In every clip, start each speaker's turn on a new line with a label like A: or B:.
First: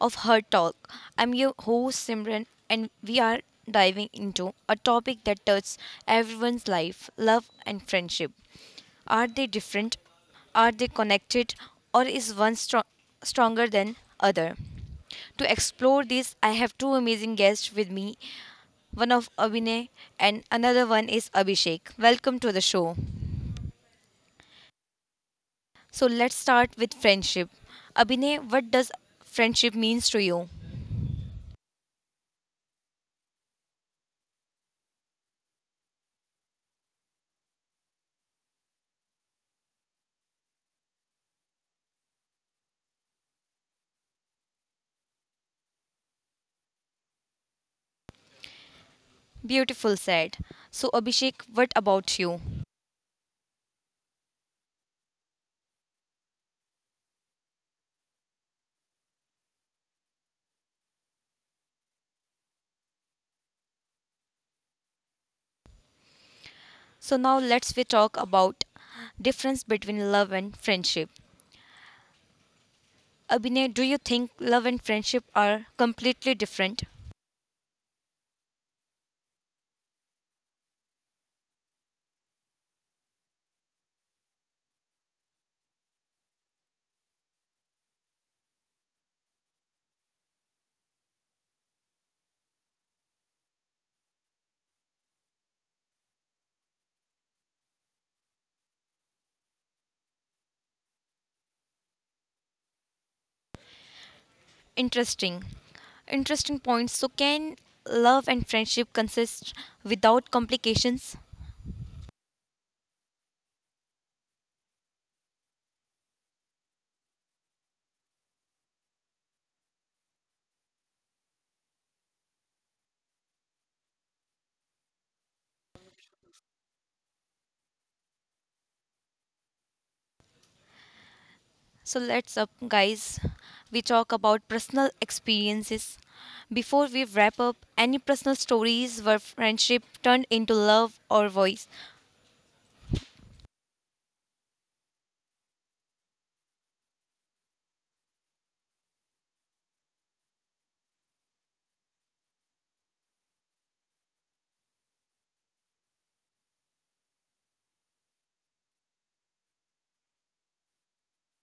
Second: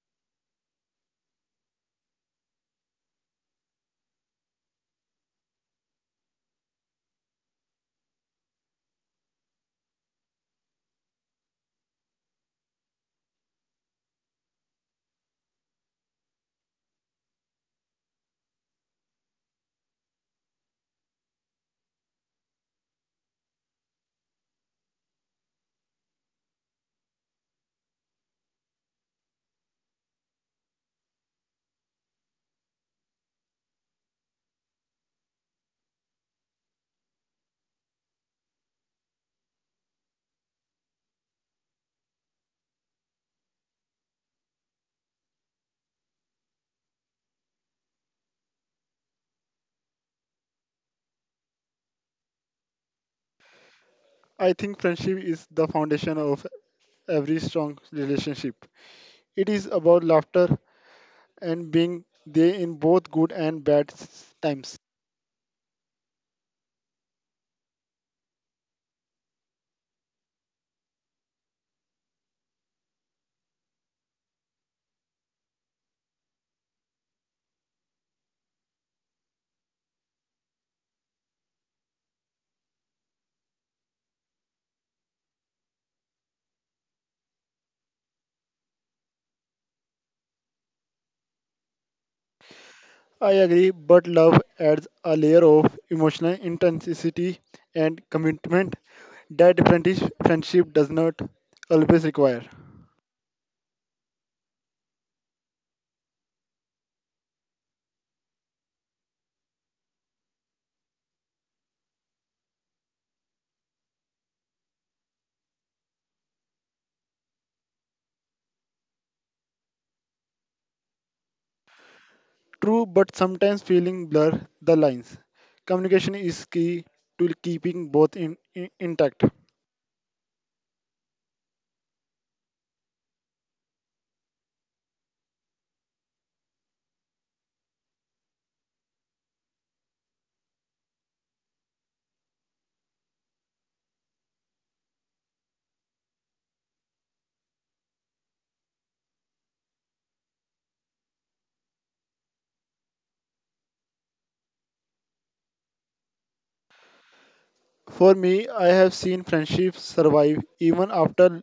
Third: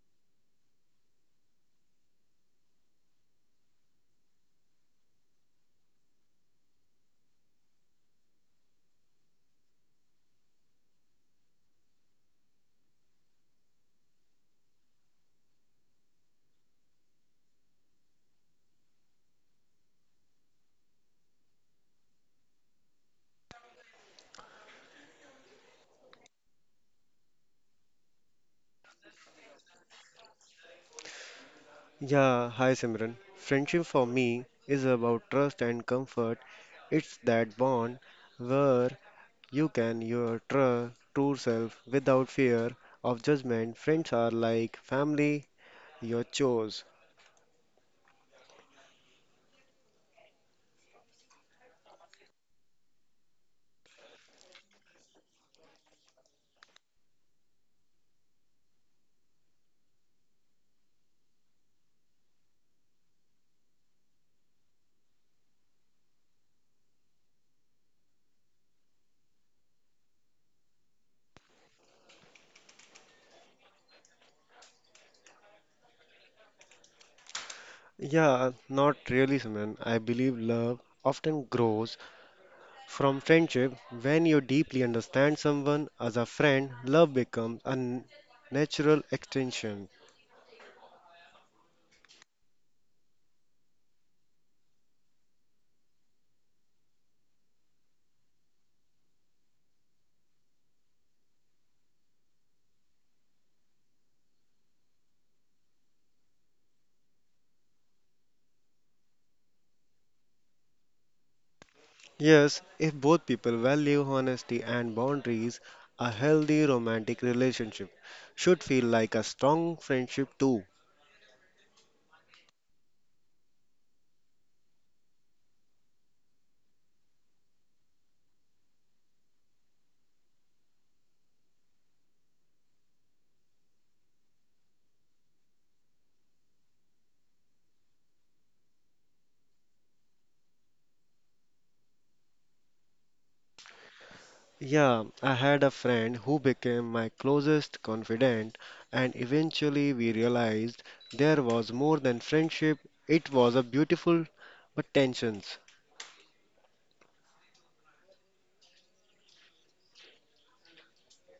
A: of Her Talk. I'm your host Simran, and we are diving into a topic that touches everyone's life, love and friendship. Are they different? Are they connected? Or is one stronger than other? To explore this, I have two amazing guests with me, one of Abhinay, and another one is Abhishek. Welcome to the show. So let's start with friendship. Abhinay, what does friendship means to you?
B: Yeah, hi Simran. Friendship for me is about trust and comfort. It's that bond where you can your true self without fear of judgment. Friends are like family, your chose.
A: Beautiful said. So Abhishek, what about you?
C: I think friendship is the foundation of every strong relationship. It is about laughter and being there in both good and times.
A: So now let's we talk about difference between love and friendship. Abhinay, do you think love and friendship are completely different?
B: Yeah, not really Simran. I believe love often grows from friendship. When you deeply understand someone as a friend, love becomes a natural extension.
C: I agree, but love adds a layer of emotional intensity and commitment that friendship does not always require.
A: Interesting. Interesting points. So can love and friendship consist without complications?
B: Yes, if both people value honesty and boundaries, a healthy romantic relationship should feel like a strong friendship too.
C: True, but sometimes feeling blur the lines. Communication is key to keeping both intact.
A: So let's up, guys. We talk about personal experiences. Before we wrap up, any personal stories where friendship turned into love or voice.
B: Yeah, I had a friend who became my closest confidant, and eventually we realized there was more than friendship, it was a beautiful but tensions.
C: For me, I have seen friendships survive even after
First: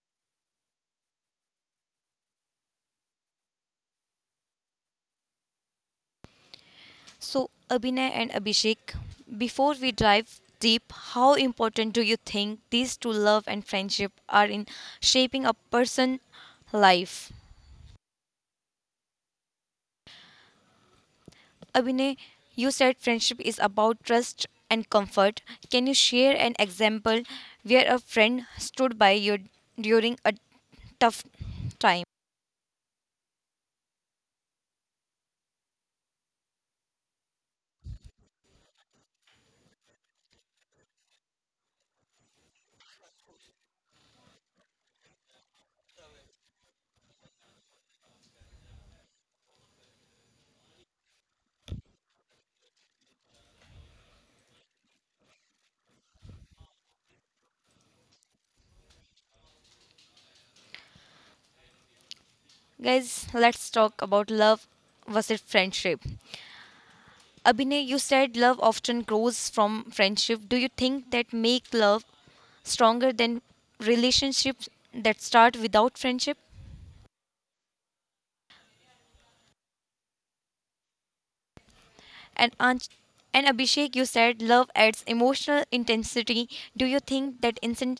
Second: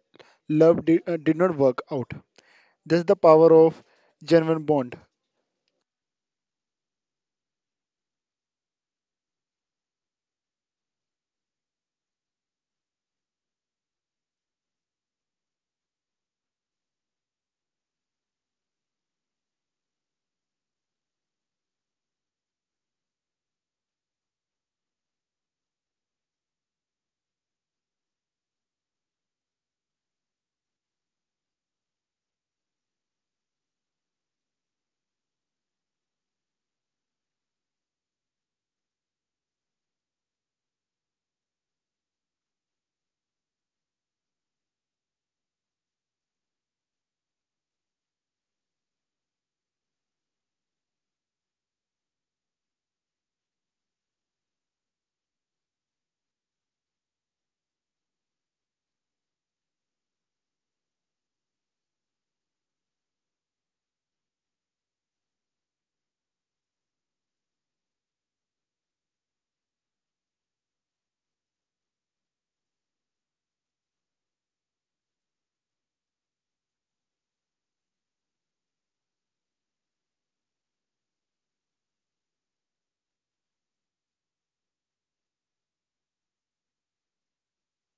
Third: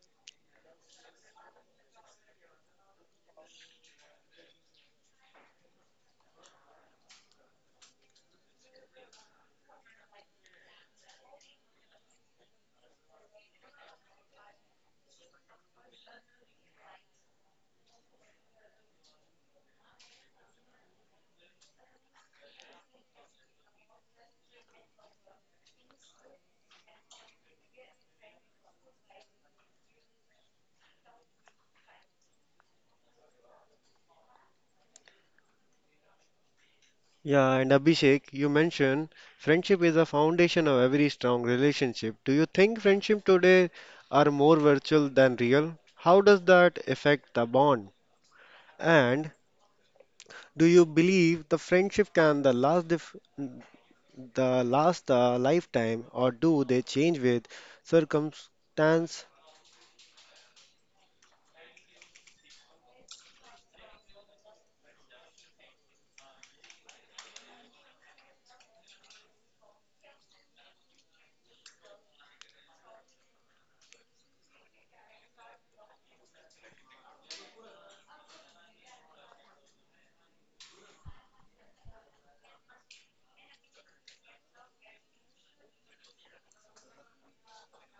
C: love did not work out. That's the power of genuine bond.
A: So Abhinay and Abhishek, before we dive deep, how important do you think these two love and friendship are in shaping a person's life? Abhinay, you said friendship is about trust and comfort. Can you share an example where a friend stood by you during a tough time?
B: Yeah, and Abhishek, you mentioned friendship is the foundation of every strong relationship. Do you think friendship today are more virtual than real? How does that affect the bond? And do you believe the friendship can the last a lifetime or do they change with circumstance?
A: Guys, let's talk about love versus friendship. Abhinay, you said love often grows from friendship. Do you think that make love stronger than relationships that start without friendship? And Anj- and Abhishek, you said love adds emotional intensity. Do you think that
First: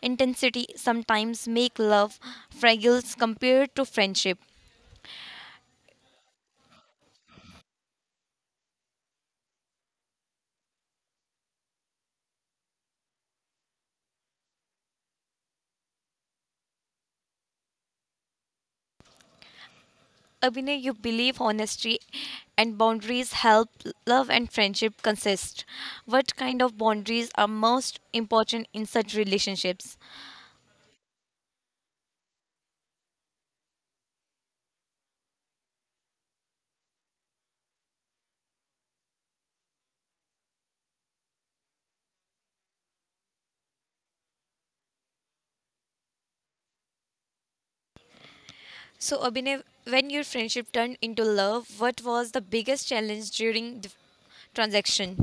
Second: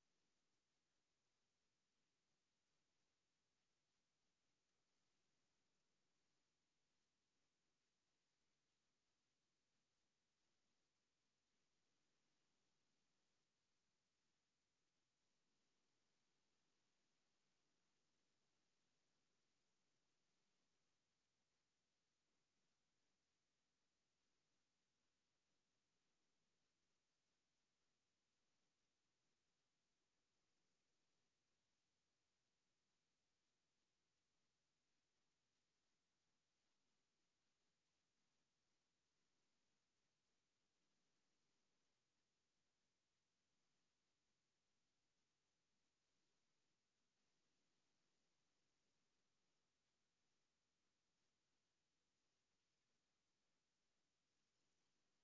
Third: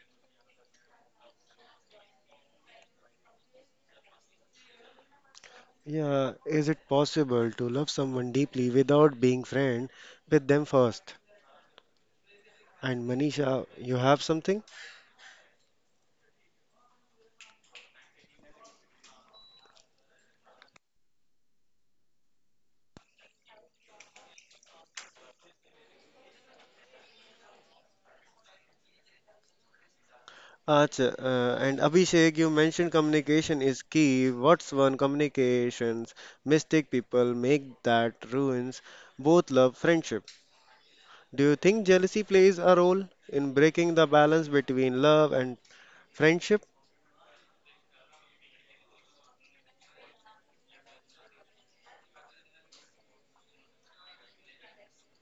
A: intensity sometimes make love fragile compared to friendship.
B: Yeah, is it possible to love someone deeply without being friend with them first? And Manisha, you have something?
A: Abhinay, you believe honesty and boundaries help love and friendship consist. What kind of boundaries are most important in such relationships?
B: Acha, and Abhishek, you mentioned communication is key. What's one communications mistake people make that ruins both love friendship? Do you think jealousy plays a role in breaking the balance between love and friendship?
A: So, Abhinay, when your friendship turned into love, what was the biggest challenge during the transaction?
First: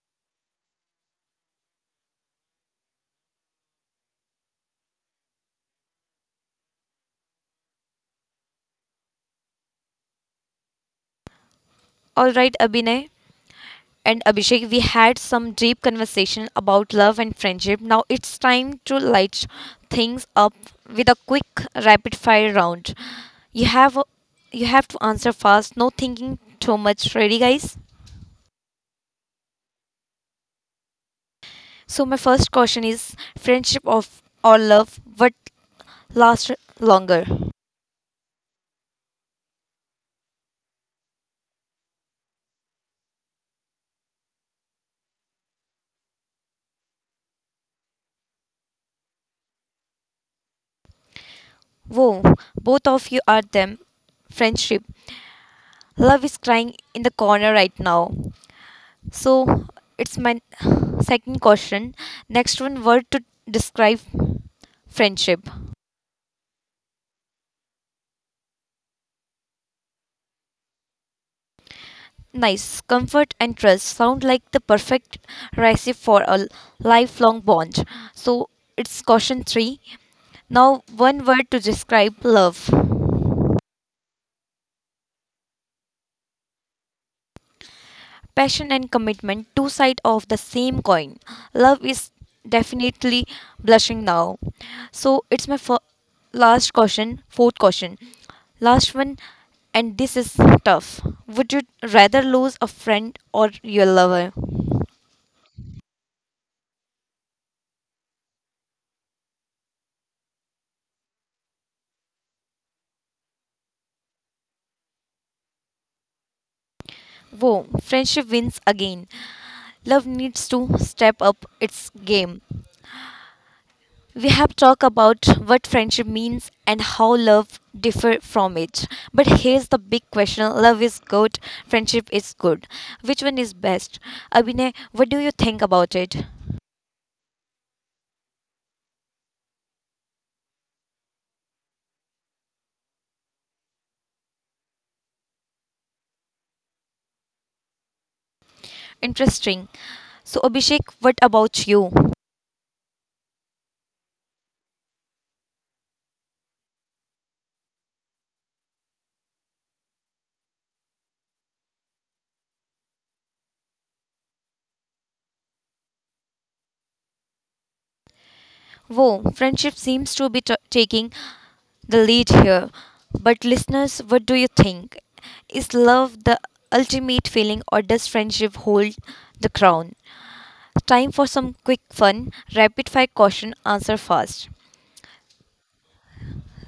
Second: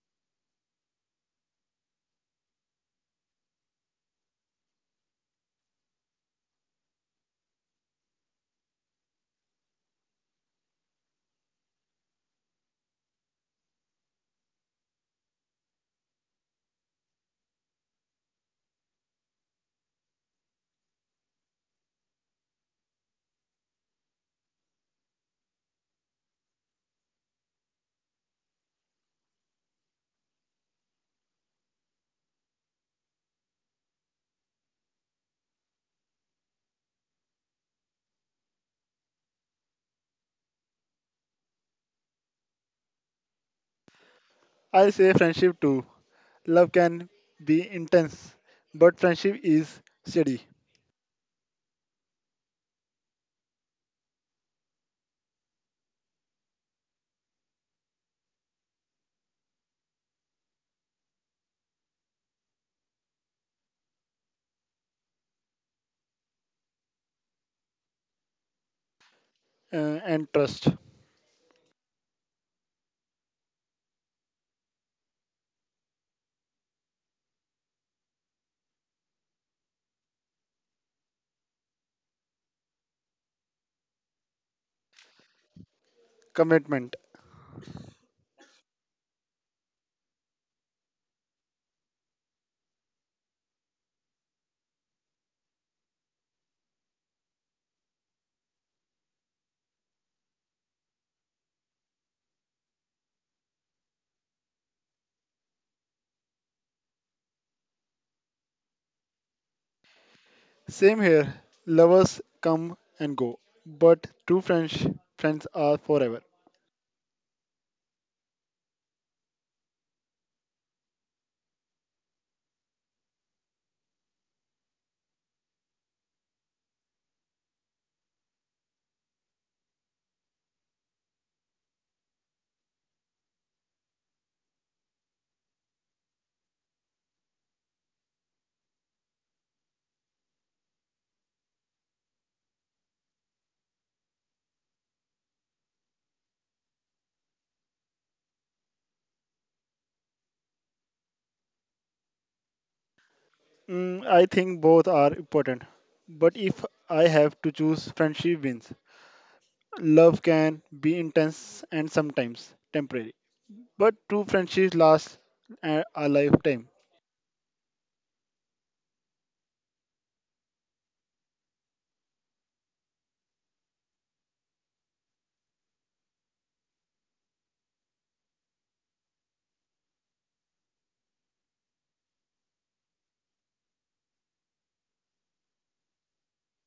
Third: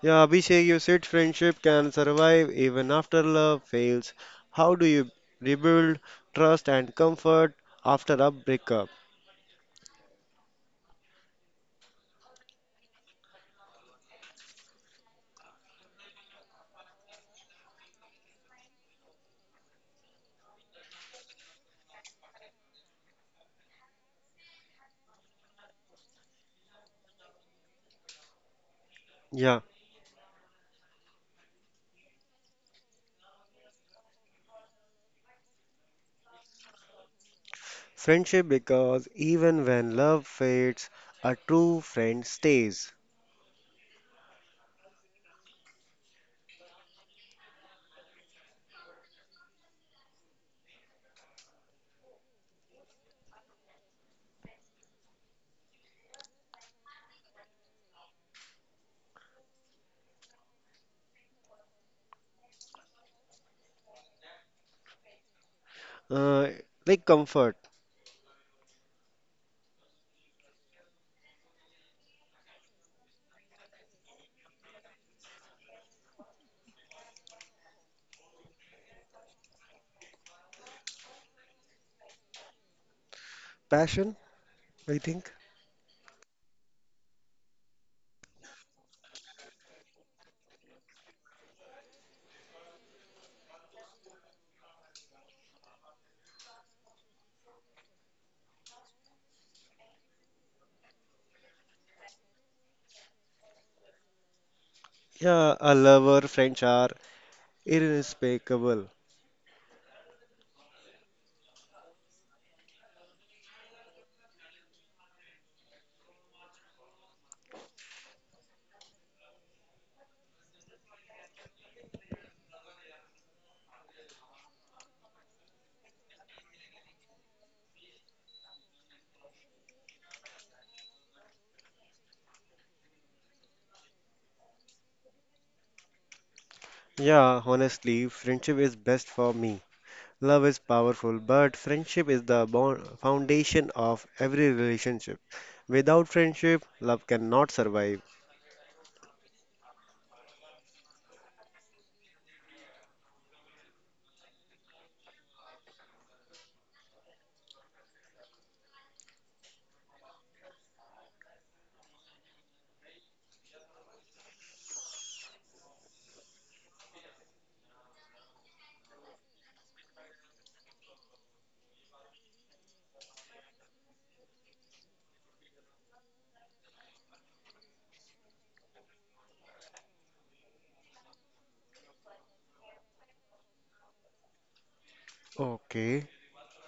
B: Yeah, Abhishek, you said friendship can survive even after love fails. How do you rebuild trust and comfort after a breakup?
A: All right, Abhinay, and Abhishek, we had some deep conversation about love and friendship. Now it's time to light things up with a quick rapid fire round. You have you have to answer fast, no thinking too much. Ready guys?
B: Yeah.
A: So my first question is friendship of or love, what lasts longer?
B: Friendship because even when love fades, a true friend stays.
C: I say friendship too. Love can be intense, but friendship is steady
A: Whoa, both of you are them. Friendship. Love is crying in the corner right now. So it's my second question. Next one word to describe friendship.
B: Uh, like comfort,
C: and trust,
A: Nice. Comfort and trust sound like the perfect recipe for a lifelong bond. So it's question three. Now one word to describe love.
B: passion, I think.
C: commitment.
A: Passion and commitment, two sides of the same coin. Love is definitely blushing now. So it's my last question, fourth question. Last one, and this is tough. Would you rather lose a friend or your lover?
B: Yeah, a lover, friends are irrespecable.
C: Same here. Lovers come and go, but true French friends are forever.
A: Whoa, friendship wins again. Love needs to step up its game. We have talked about what friendship means and how love differ from it. But here's the big question. Love is good, friendship is good. Which one is best? Abhinay, what do you think about it?
B: Yeah, honestly, friendship is best for me. Love is powerful, but friendship is the bond foundation of every relationship. Without friendship, love cannot survive.
A: Interesting. So Abhishek, what about you?
C: I think both are important, but if I have to choose, friendship wins. Love can be intense and sometimes temporary, but true friendships last a lifetime.
A: Whoa, friendship seems to be taking the lead here. But listeners, what do you think? Is love the ultimate feeling or does friendship hold the crown? Time for some quick fun, rapid fire question, answer fast.
B: Okay.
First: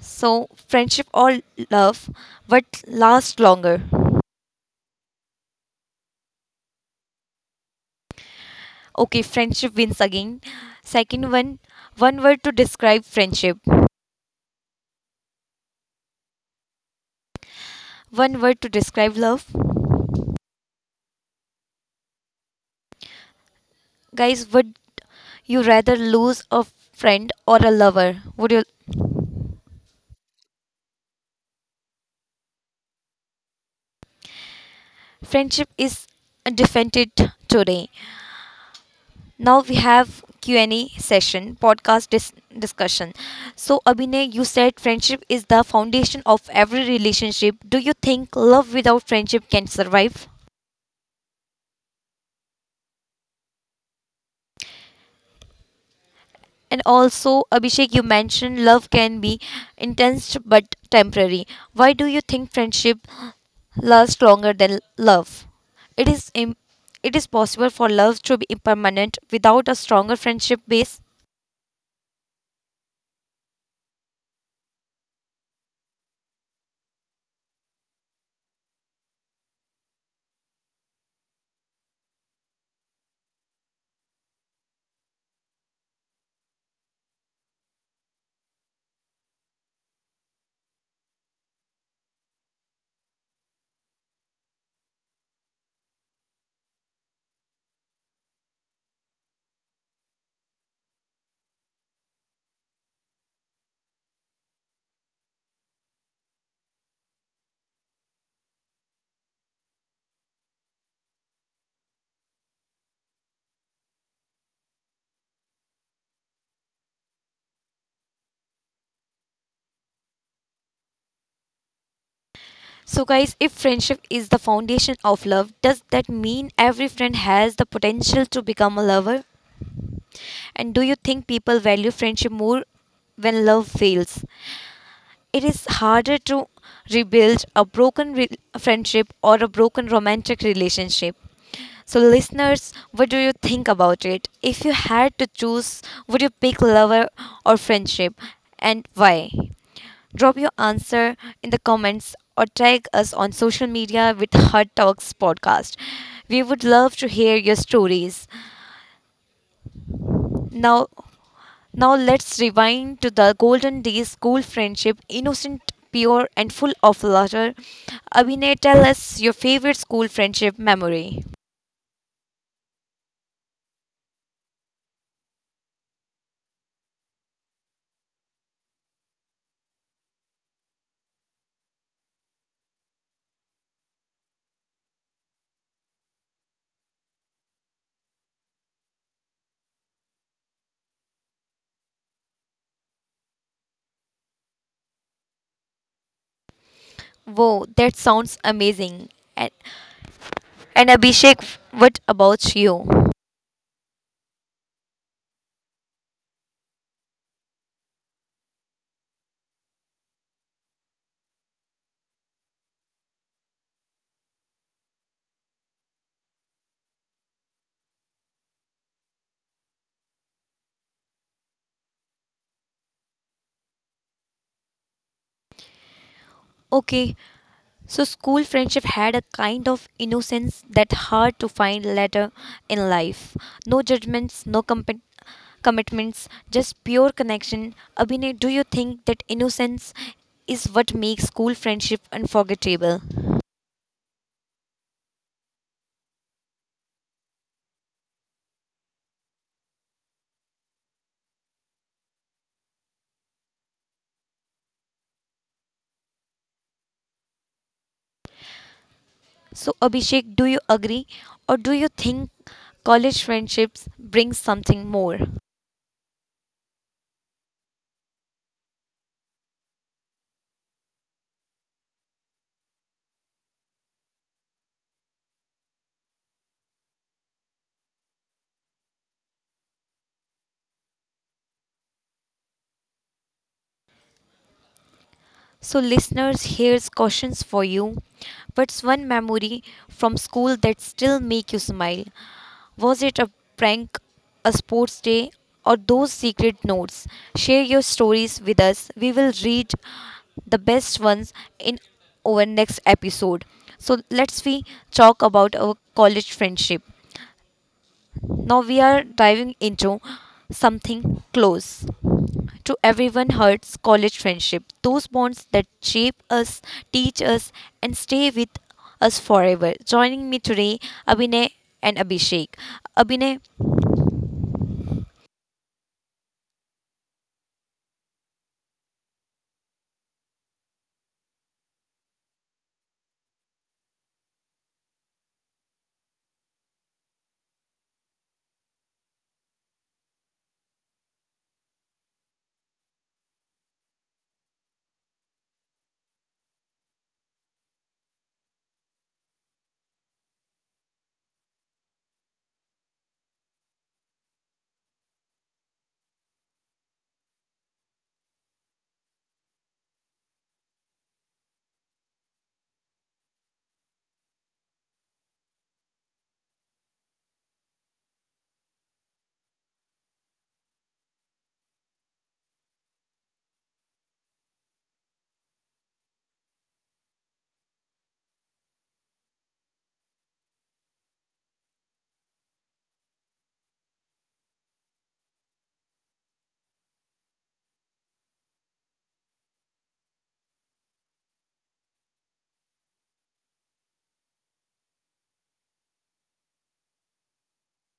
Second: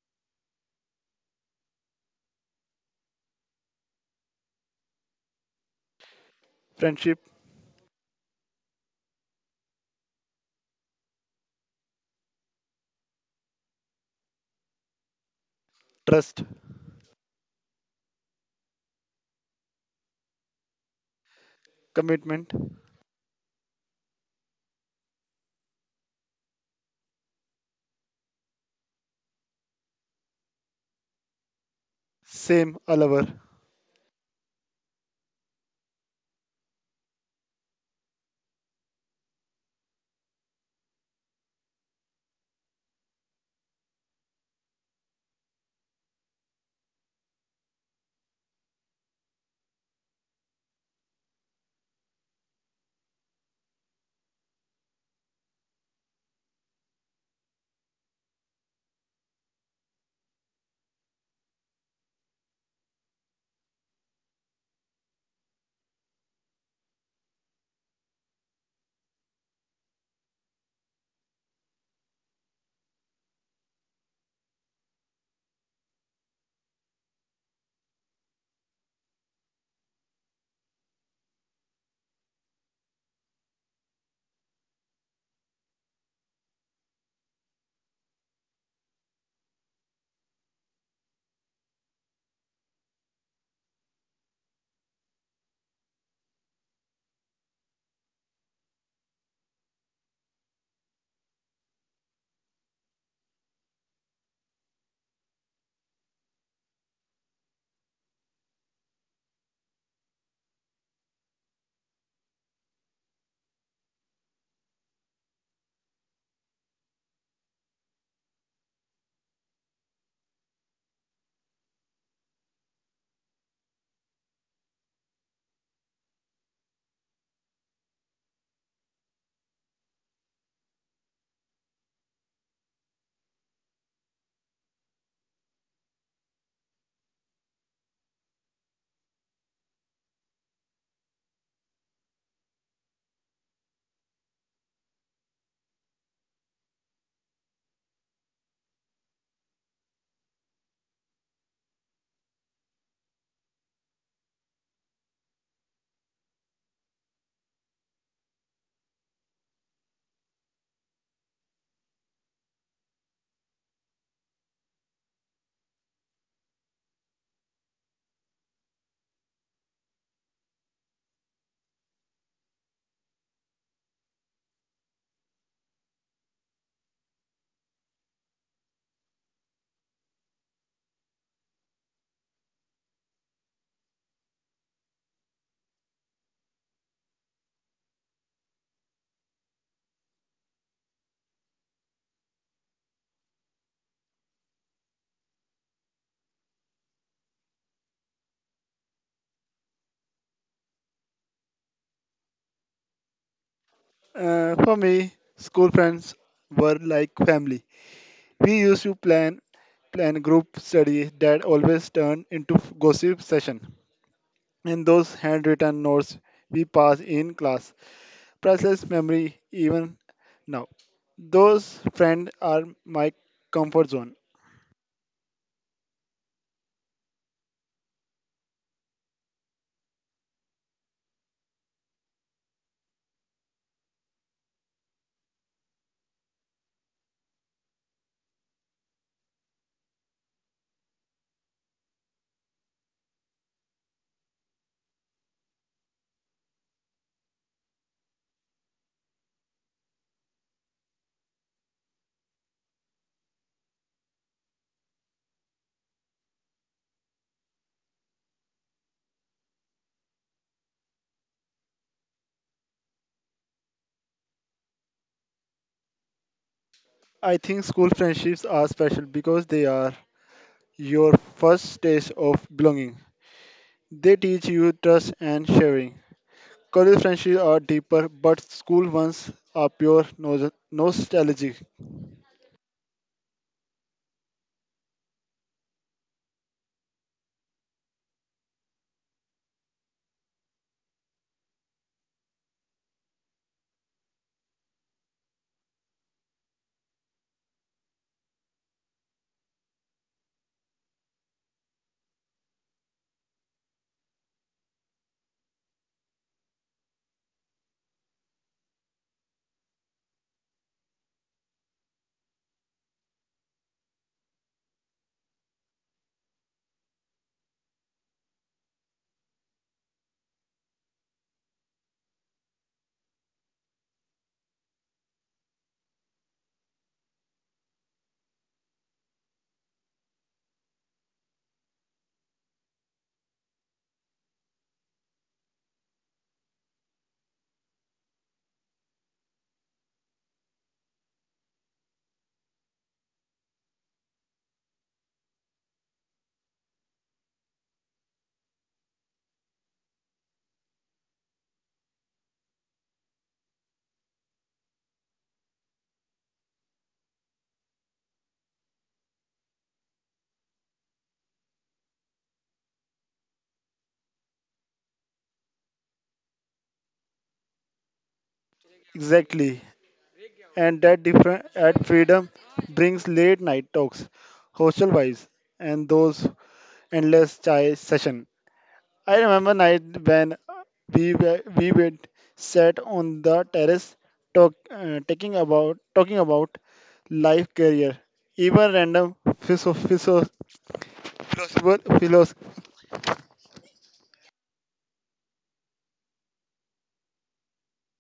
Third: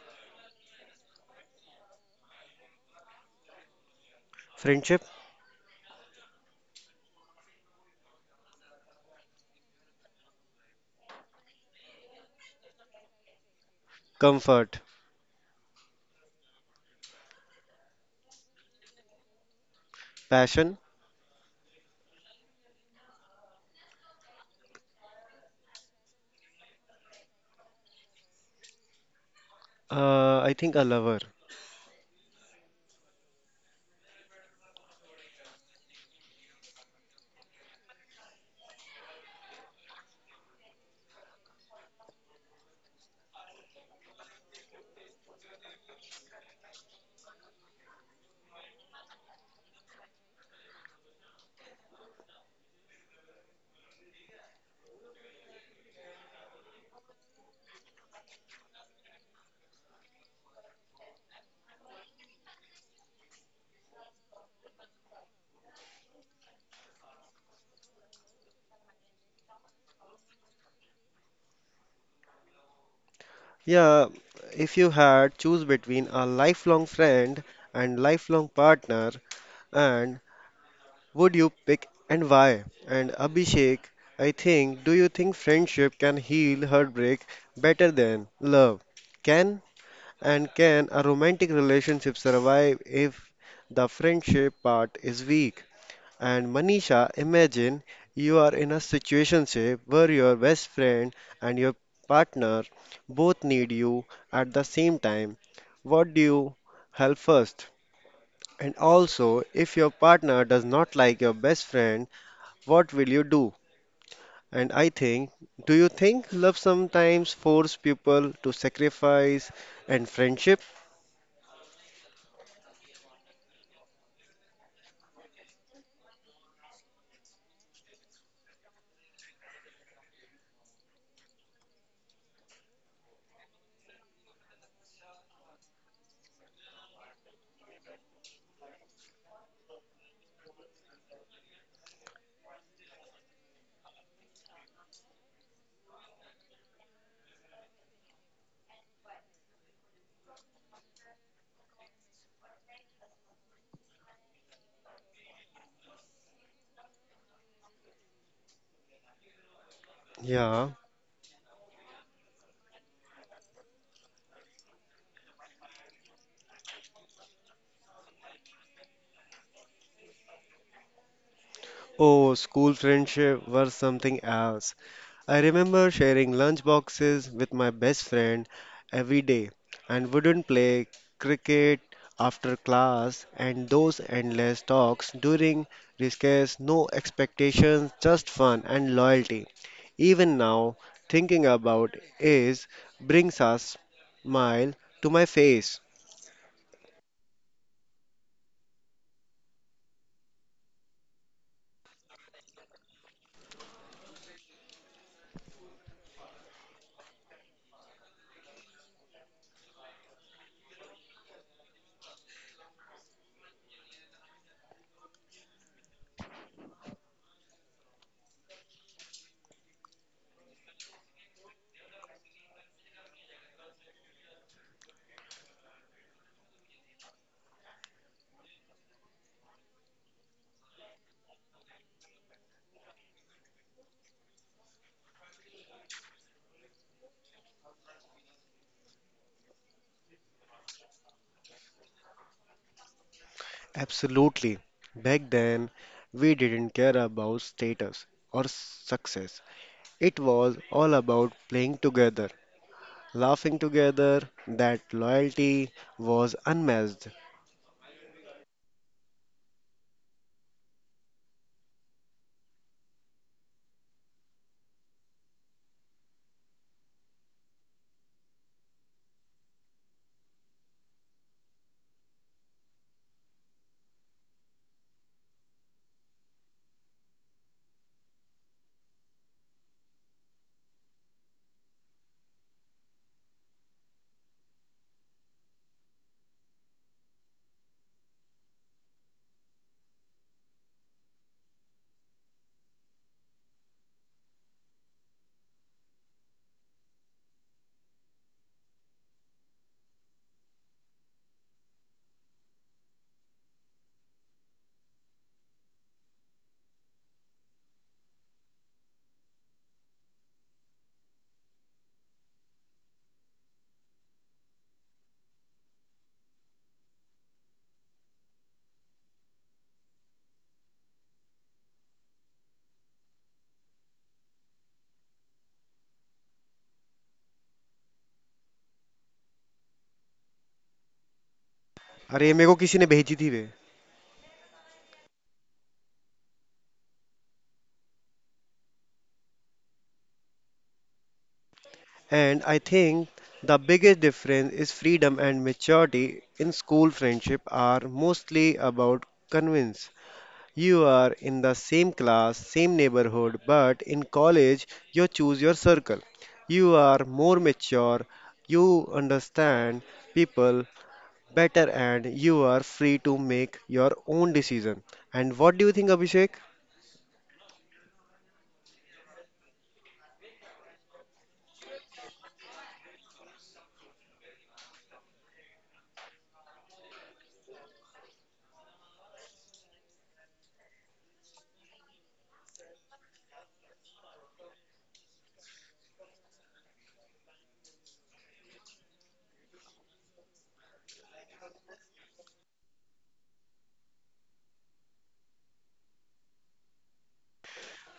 A: So, friendship or love, what lasts longer?
B: Friendship,
C: Friendship,
A: Okay, friendship wins again. Second one, one word to describe friendship,
B: comfort,
C: trust,
A: one word to describe love.
B: passion,
C: commitment,
A: Guys, would you rather lose a friend or a lover? Would you?
B: I think a lover.
C: same a lover.
A: Friendship is defended today. Now we have Q&A session, podcast discussion. So Abhinay, you said friendship is the foundation of every relationship. Do you think love without friendship can survive? And also Abhishek, you mentioned love can be intense but temporary. Why do you think friendship lasts longer than love? It is Im- it is possible for love to be impermanent without a stronger friendship base.
B: Yeah, if you had choose between a lifelong friend and lifelong partner, and would you pick and why? And Abhishek, I think, do you think friendship can heal heartbreak better than love? Can and can a romantic relationship survive if the friendship part is weak? And Manisha, imagine you are in a situationship where your best friend and your partner both need you at the same time. What do you help first? And also, if your partner does not like your best friend, what will you do? And I think, do you think love sometimes force people to sacrifice and friendship?
A: So, guys, if friendship is the foundation of love, does that mean every friend has the potential to become a lover? And do you think people value friendship more when love fails? It is harder to rebuild a broken friendship or a broken romantic relationship. So, listeners, what do you think about it? If you had to choose, would you pick lover or friendship, and why? Drop your answer in the comments or tag us on social media with Hot Talks Podcast. We would love to hear your stories.
B: Yeah.
A: Now, now, let's rewind to the golden days, school friendship, innocent, pure, and full of laughter. Abhinay, tell us your favorite school friendship memory.
B: Oh, school friendship was something else. I remember sharing lunch boxes with my best friend every day and wouldn't play cricket after class and those endless talks during recess, no expectations, just fun and loyalty. Even now, thinking about is brings a smile to my face.
A: Whoa, that sounds amazing. And, and Abhishek, what about you?
C: For me, school friends were like family. We used to plan group study that always turned into gossip session. And those handwritten notes we pass in class, priceless memory even now. Those friends are my comfort zone.
A: Okay, so school friendship had a kind of innocence that hard to find later in life. No judgments, no commitments, just pure connection. Abhinay, do you think that innocence is what makes school friendship unforgettable?
B: Absolutely. Back then, we didn't care about status or success. It was all about playing together laughing together. That loyalty was unmatched.
A: So, Abhishek, do you agree or do you think college friendships bring something more?
C: I think school friendships are special because they are your first taste of belonging. They teach you trust and sharing. College friendships are deeper, but school ones are pure nostalgic.
A: So, listeners, here's questions for you. What's one memory from school that still make you smile? Was it a prank, a sports day, or those secret notes? Share your stories with us. We will read the best ones in our next episode. So let's we talk about our college friendship. Now we are diving into something close to Everyone Hurts College Friendship, those bonds that shape us, teach us, and stay with us forever. Joining me today, Abhinay and Abhishek. Abhinay,
B: अरे मेरे को किसी ने भेजी थी वे. And I think the biggest difference is freedom and maturity in school friendship are mostly about convince. You are in the same class, same neighborhood, but in college you choose your circle. You are more mature, you understand people better and you are free to make your own decision. And what do you think Abhishek?
C: Exactly. And that different at freedom brings late night talks, hostel vibes, and those endless chai session. I remember night when we would sat on the terrace talking about life, career, even random phiso- phiso- philosophical.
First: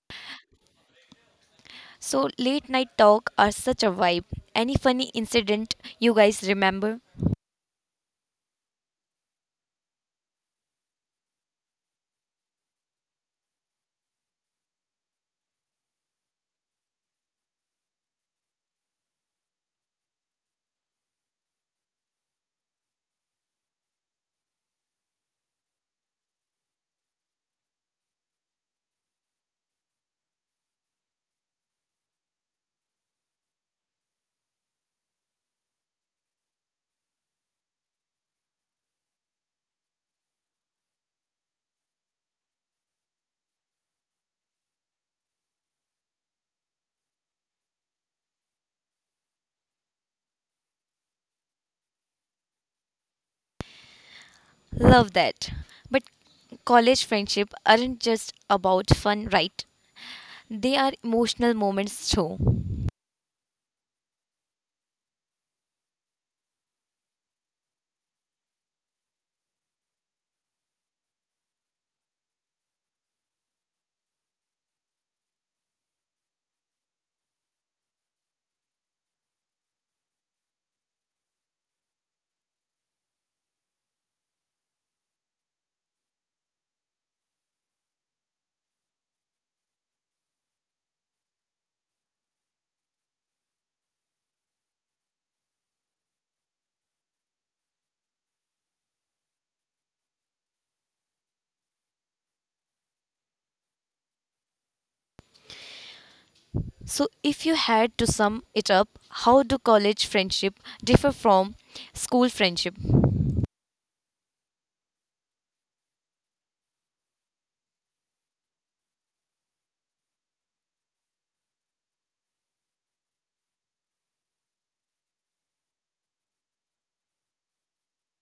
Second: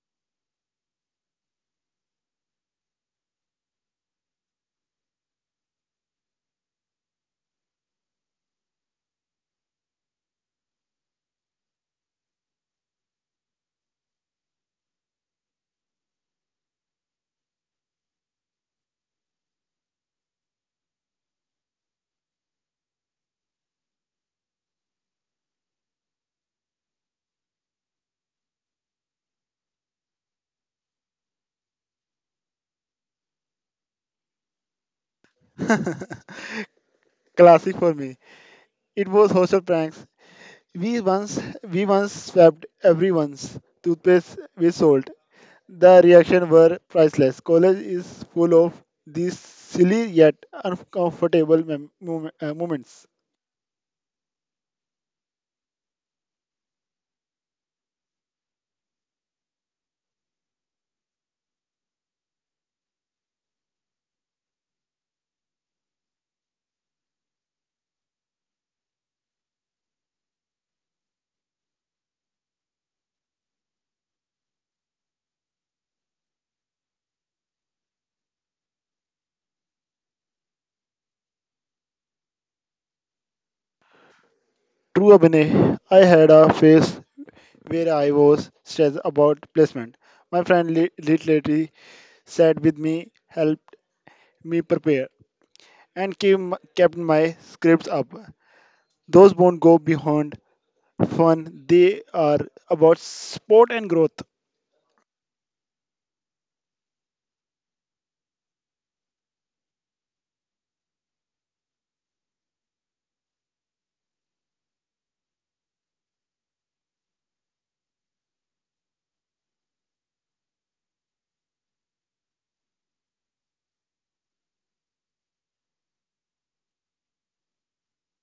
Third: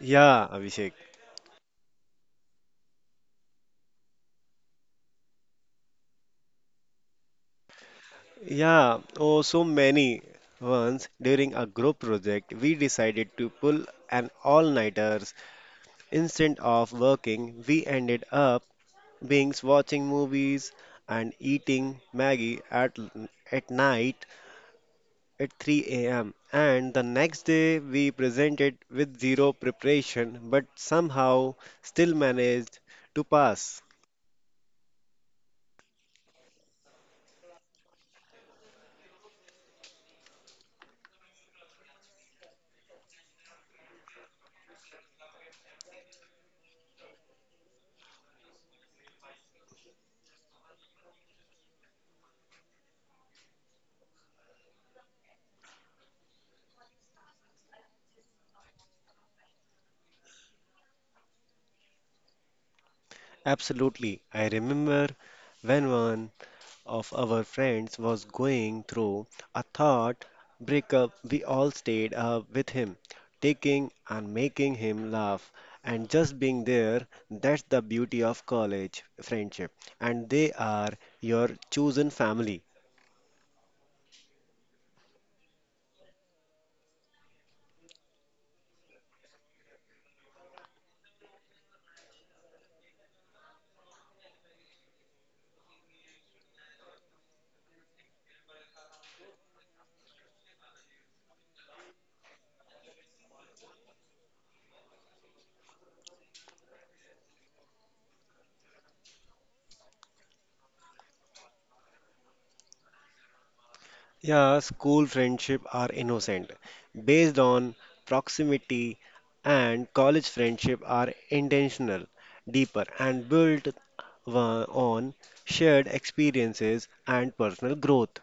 B: Yeah, Abhishek.
A: so late night talk are such a vibe. Any funny incident you guys remember?
B: Yeah, oh, so many. Once during a group project, we decided to pull an all-nighters. Instead of working, we ended up being watching movies and eating Maggie at night at 3 a.m. And the next day, we presented with zero preparation, but somehow still managed to pass.
C: Classic for me. It was hostel pranks. We once we once swapped everyone's toothpaste with salt. The reaction were priceless. College is full of these silly yet uncomfortable moments.
A: Love that. But college friendship aren't just about fun, right? They are emotional moments too.
B: Absolutely, I remember when one of our friends was going through a thought breakup, we all stayed up with him, taking and making him laugh and just being there. That's the beauty of college friendship. And they are your chosen family.
C: True, Abhinay. I had a phase where I was stressed about placement. My friend literally sat with me, helped me prepare, and came, kept my scripts up. Those won't go beyond fun. They are about sport and growth,
A: So, if you had to sum it up, how do college friendship differ from school friendship?
B: Yeah, school friendship are innocent, based on proximity, and college friendship are intentional, deeper, and built on shared experiences and personal growth.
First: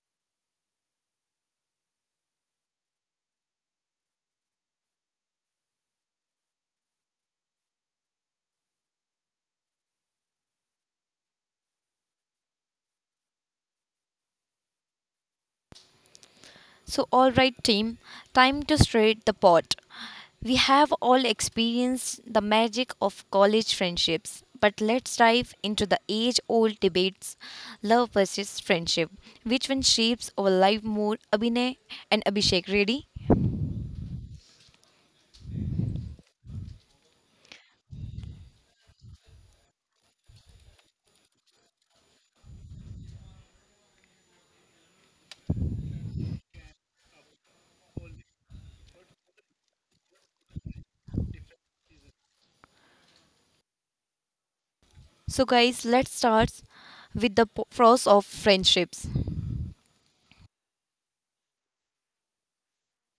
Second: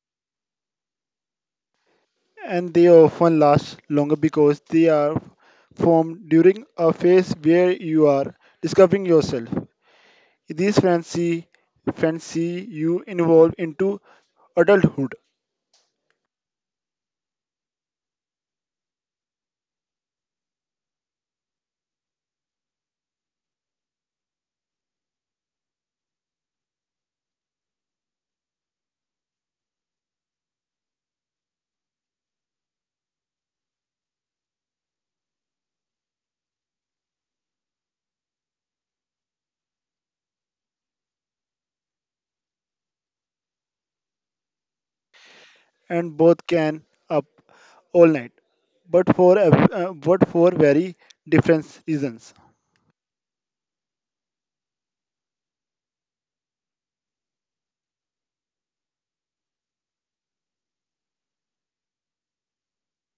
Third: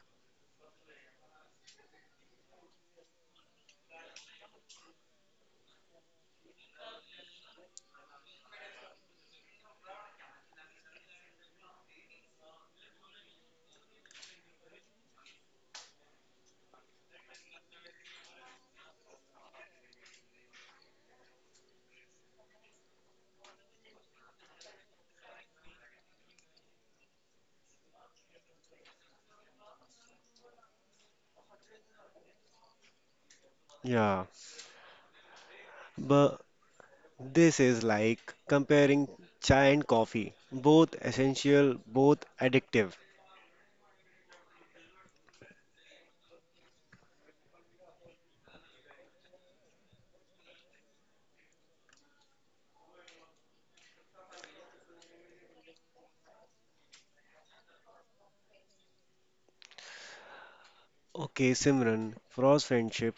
C: and they often last longer because they are formed during a phase where you are discovering yourself. These friends see, friends see you evolve into adulthood
A: So, all right, team, time to stir the pot. We have all experienced the magic of college friendships, but let's dive into the age old debates love versus friendship. Which one shapes our life more? Abhinay and Abhishek, ready?
B: Yeah, but this is like comparing chai and coffee, both essential, both addictive.
C: and both can up all night, but but for very different reasons.
A: So, guys, let's start with the pros of friendships.
B: Okay, Simran. For us, friendship,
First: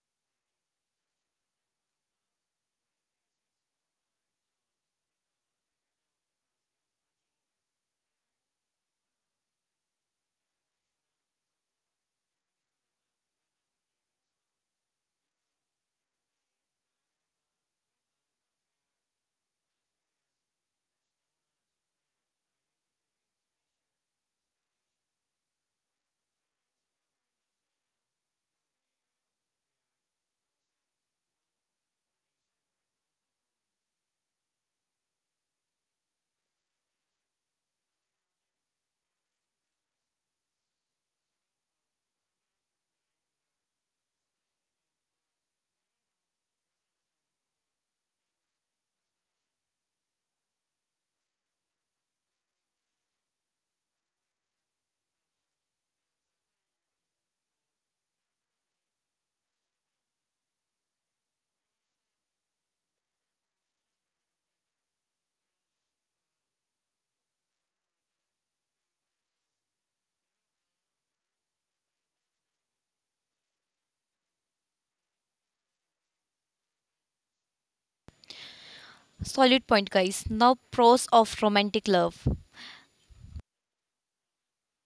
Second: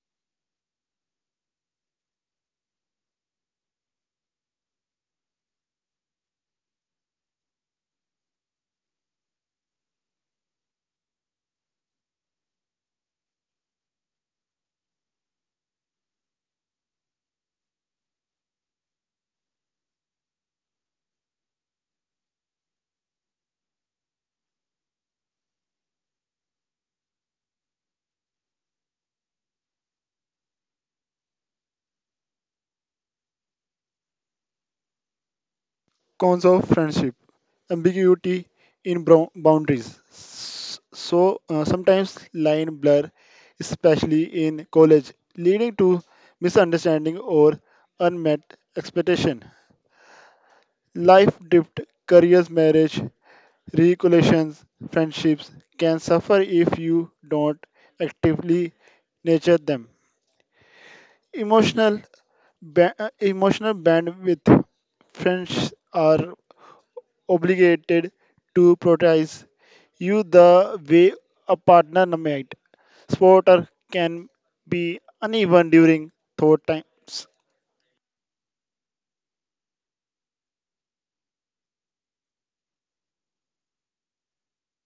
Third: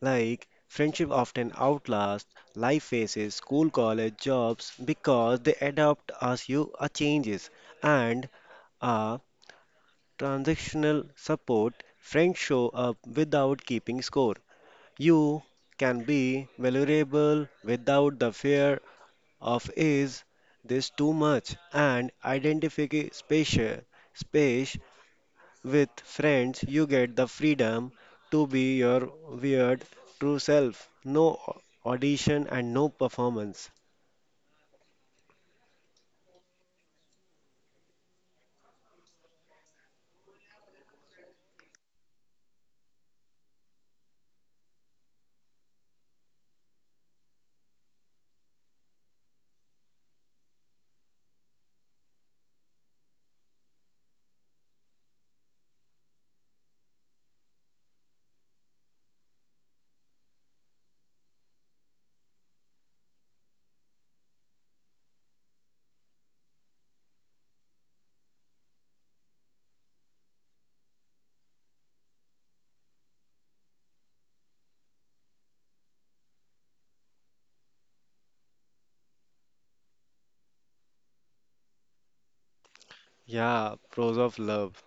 B: like friendship often outlasts life phases, school, college, jobs because they adapt as you are changes and are transactional support. Friends show up without keeping score. You can be vulnerable without the fear of is this too much and identify space, space with friends you get the freedom to be your weird true self, no audition and no performance.
C: Cons of friendship: ambiguity in boundaries. So Sometimes line blur, especially in college, leading to misunderstanding or unmet expectation. Life drift, careers, marriage, recollections, friendships can suffer if you don't actively nurture them. Emotional, Emotional bandwidth. Friends are obligated to prioritize you the way a partner might. Supporter can be uneven during thought times.
A: Solid point, guys. Now, pros of romantic love.
B: Yeah, pros of love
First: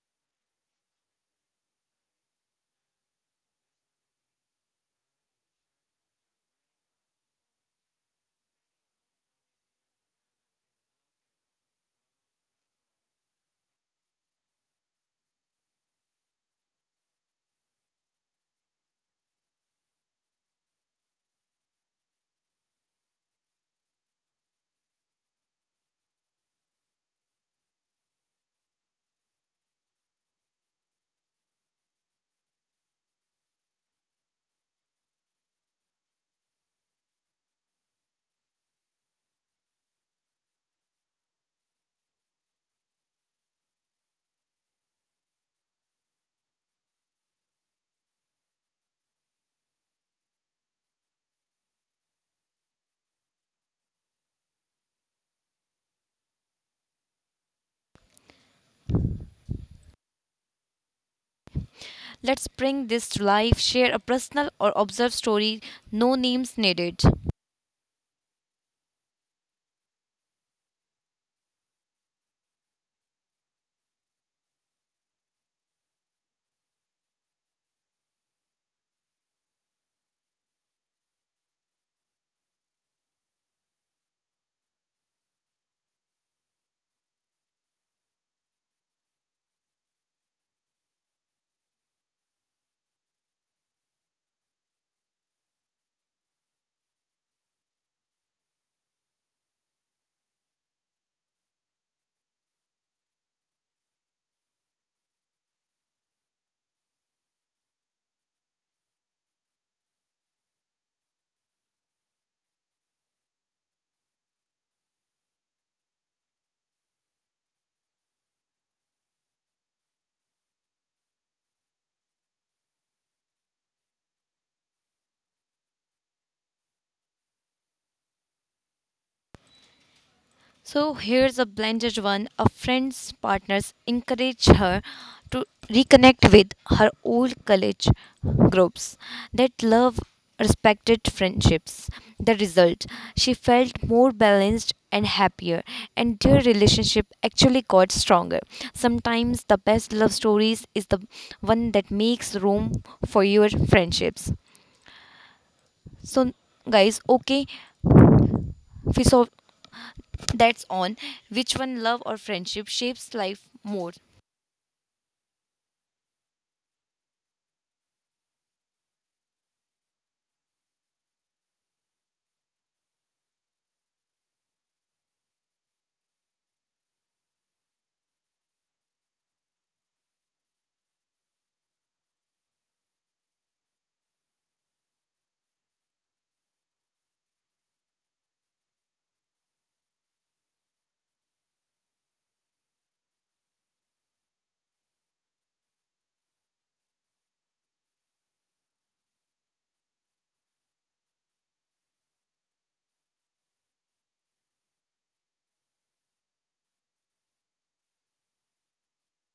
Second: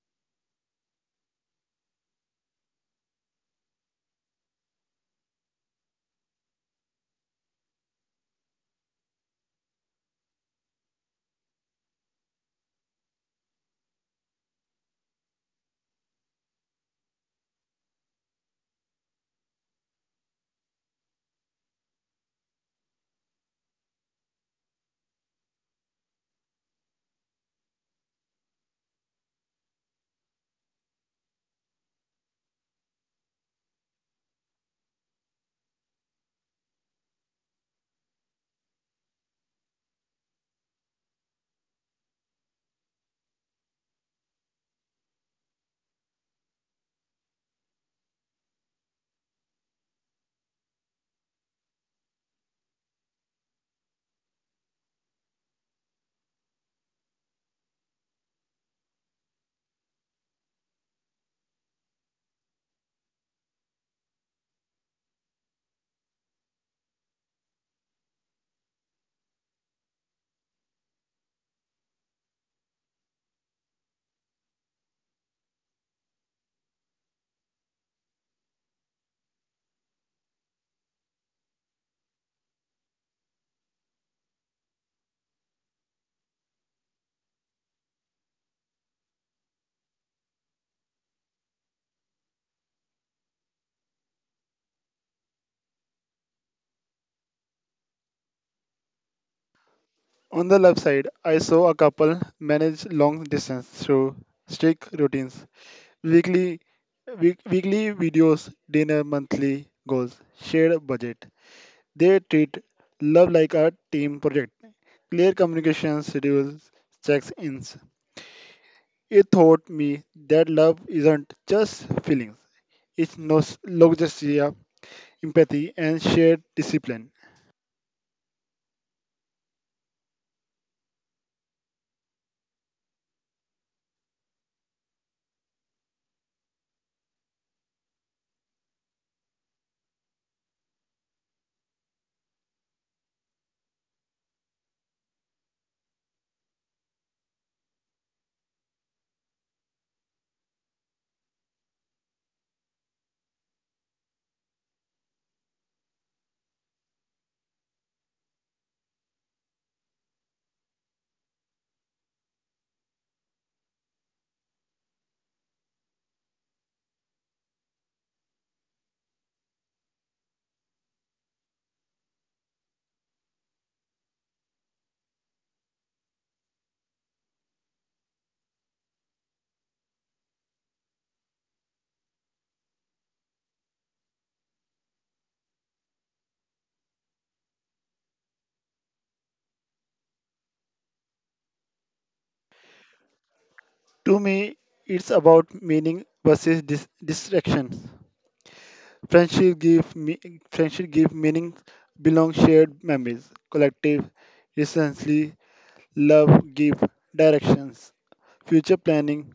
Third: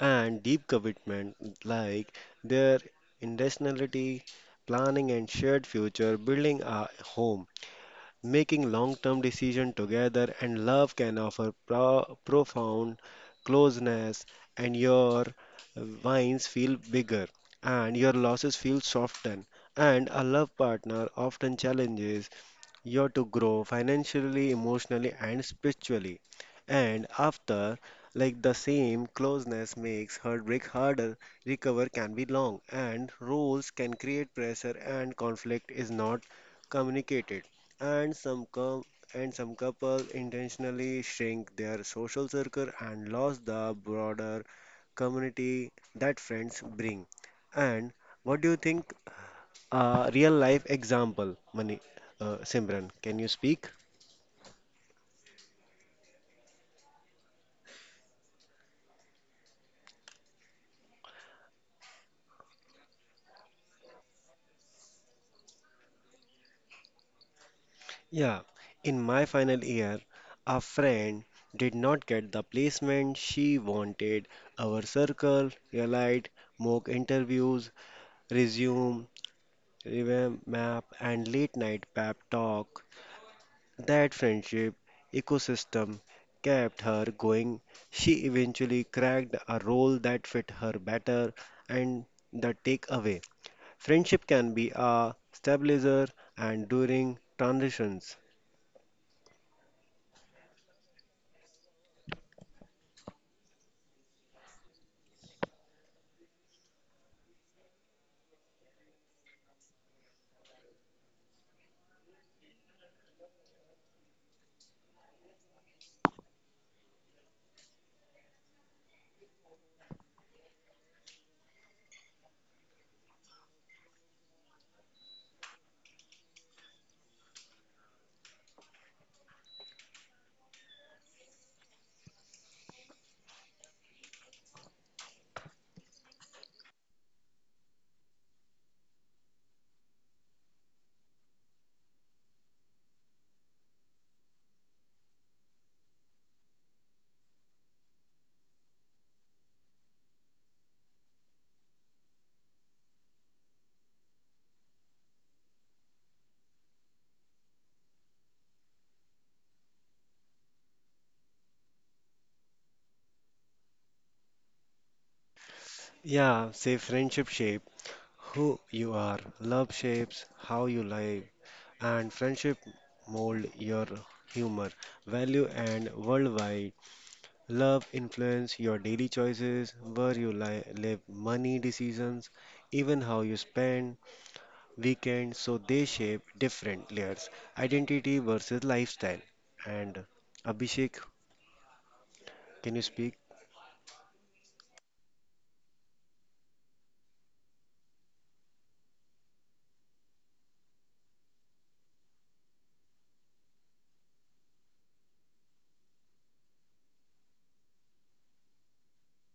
B: and deep commitment, like their intentionality, planning and shared future, building a home, making long term decisions together, and love can offer profound closeness, and your wins feel bigger, and your losses feel softened. And a love partner often challenges you're to grow financially, emotionally, and spiritually. And after, like the same closeness makes heartbreak harder, recover can be long, and roles can create pressure, and conflict is not communicated. And some com- and some couple intentionally shrink their social circle and lose the broader community that friends bring. And what do you think? A real life example, Mani, Simran. Can you speak?
A: Let's bring this to life. Share a personal or observed story, no names needed.
B: Yeah. In my final year, a friend did not get the placement she wanted. Our circle, realized, mock interviews, resume, revamp map, and late night pep talk. That friendship ecosystem kept her going. She eventually cracked a role that fit her better, and the takeaway. Friendship can be a stabilizer and during transitions.
C: On the left side, I saw a couple manage long distance through strict routines, weekly, weekly videos, dinner, monthly goals, shared budget. They treat love like a team project. Clear communication schedules, checks ins. It taught me that love isn't just feelings, it's nostalgia, empathy, and shared discipline.
A: So here's a blended one. A friend's partners encourage her to reconnect with her old college groups that love respected friendships. The result, she felt more balanced and happier, and their relationship actually got stronger. Sometimes the best love stories is the one that makes room for your friendships. So guys, okay, philosoph- that's on which one love or friendship shapes life more.
B: Yeah, say friendship shape who you are, love shapes how you live, and friendship mold your humor, value and worldwide. Love influence your daily choices, where you live, money decisions, even how you spend weekends, so they shape different layers, identity versus lifestyle. And Abhishek, can you speak?
C: To me, it's about meaning versus distractions. Friendship give me Friendship give meaning belong shared memories, collective, recently love give directions, future planning,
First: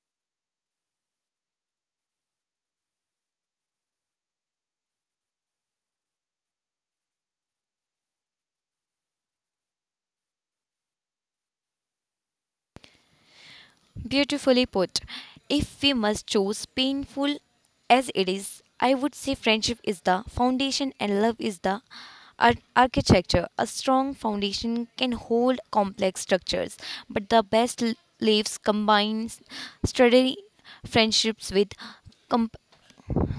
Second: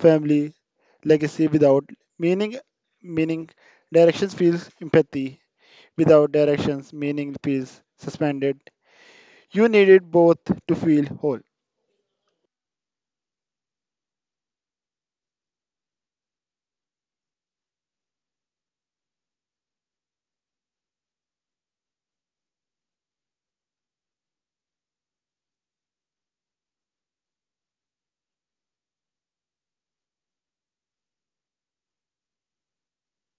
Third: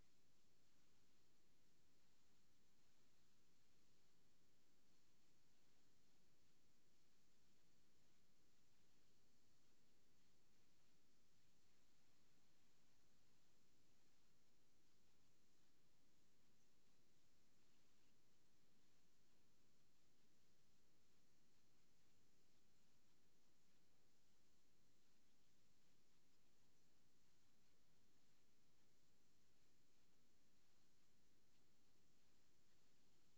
C: family, legacy without meaning, meaning directions feels empathy. Without directions, meaning feels suspended. You needed both to feel whole.
A: Beautifully put. If we must choose, painful as it is, I would say friendship is the foundation and love is the architecture. A strong foundation can hold complex structures, but the best lives combines sturdy friendships with comp-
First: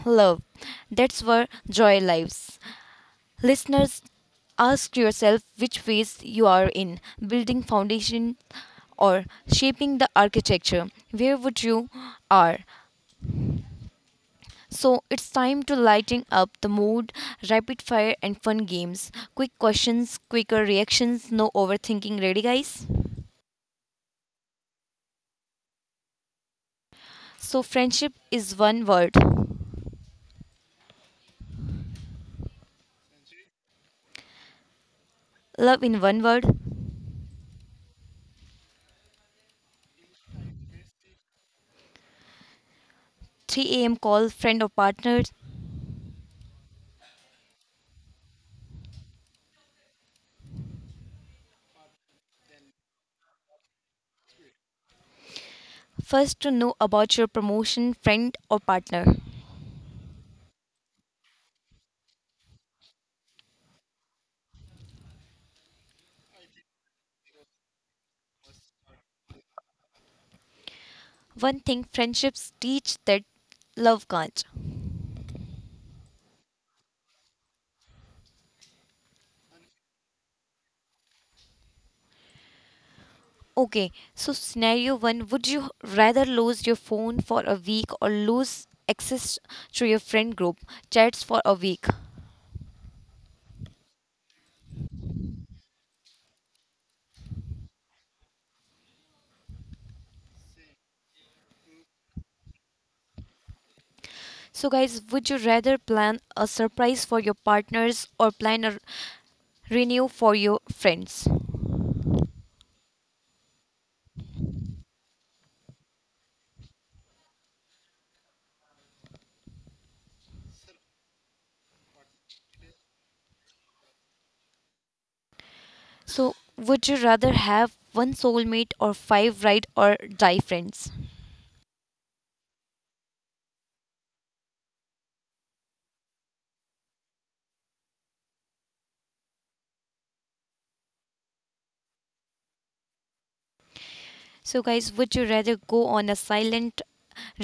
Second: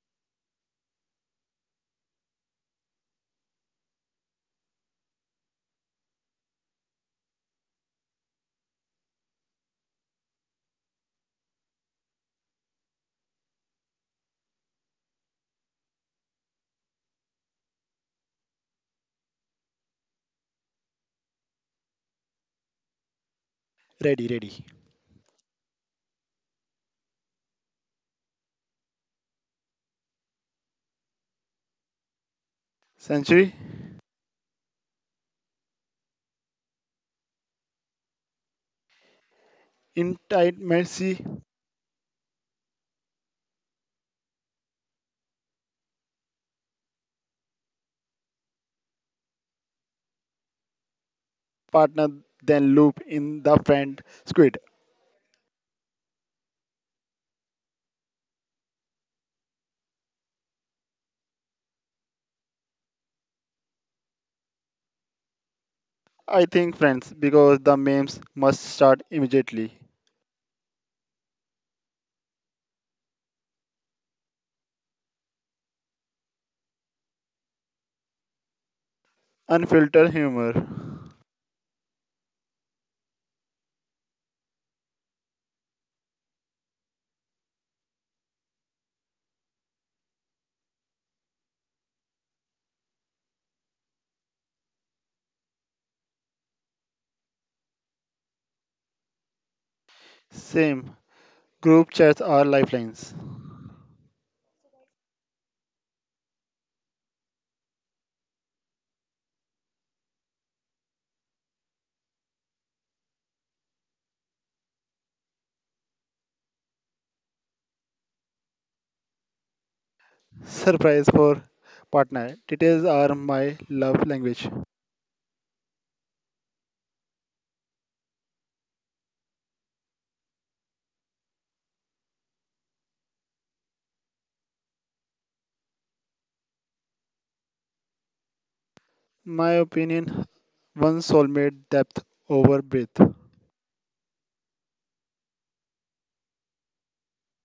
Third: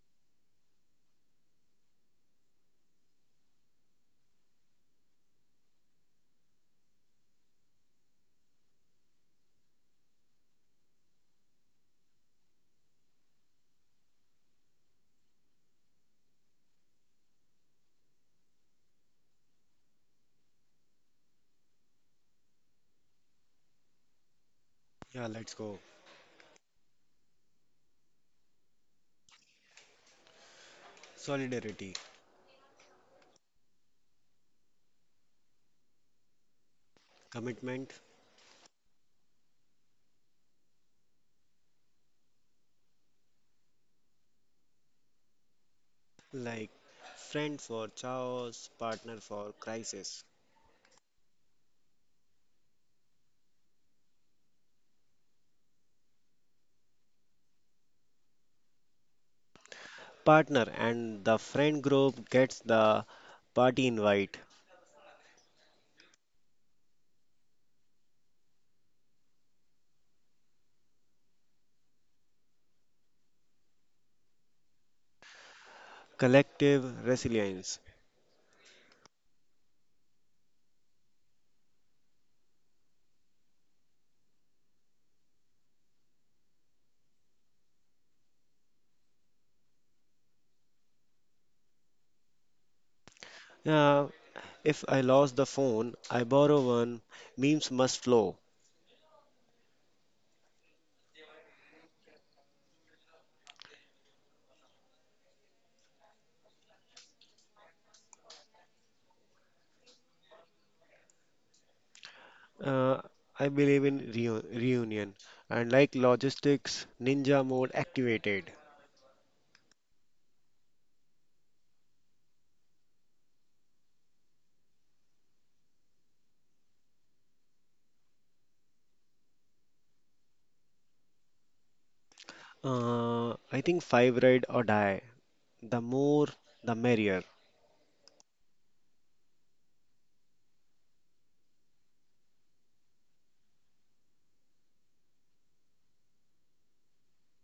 A: love. That's where joy lives. Listeners, ask yourself which phase you are in, building foundation or shaping the architecture. Where would you are? So it's time to lighting up the mood, rapid fire and fun games. Quick questions, quicker reactions, no overthinking. Ready guys?
C: Ready.
B: Yeah, let's go.
A: So friendship is one word.
B: Solidarity,
C: Century,
A: Love in one word.
B: commitment,
C: intimacy,
A: 3 a.m. call friend or partner.
B: like friend for chaos, partner for crisis.
C: partner, then loop in the friend squid.
A: First to know about your promotion friend or partner.
B: Partner and the friend group gets the party invite.
C: I think friends because the memes must start immediately.
A: One thing friendships teach that love can't.
B: Collective resilience.
C: Unfiltered humor.
A: Okay, so scenario one, would you rather lose your phone for a week or lose access to your friend group chats for a week?
B: Yeah, if I lost the phone, I borrow one. Memes must flow.
C: Same. Group chats are lifelines.
A: So, guys, would you rather plan a surprise for your partners or plan a renew for your friends?
B: Uh, I believe in reunion and like logistics, ninja mode activated.
C: Surprise for partner. Details are my love language.
A: So, would you rather have one soulmate or five ride or die friends?
B: I think five ride or die. The more, the merrier.
C: My opinion, one soulmate depth over breadth.
A: So, guys, would you rather go on a silent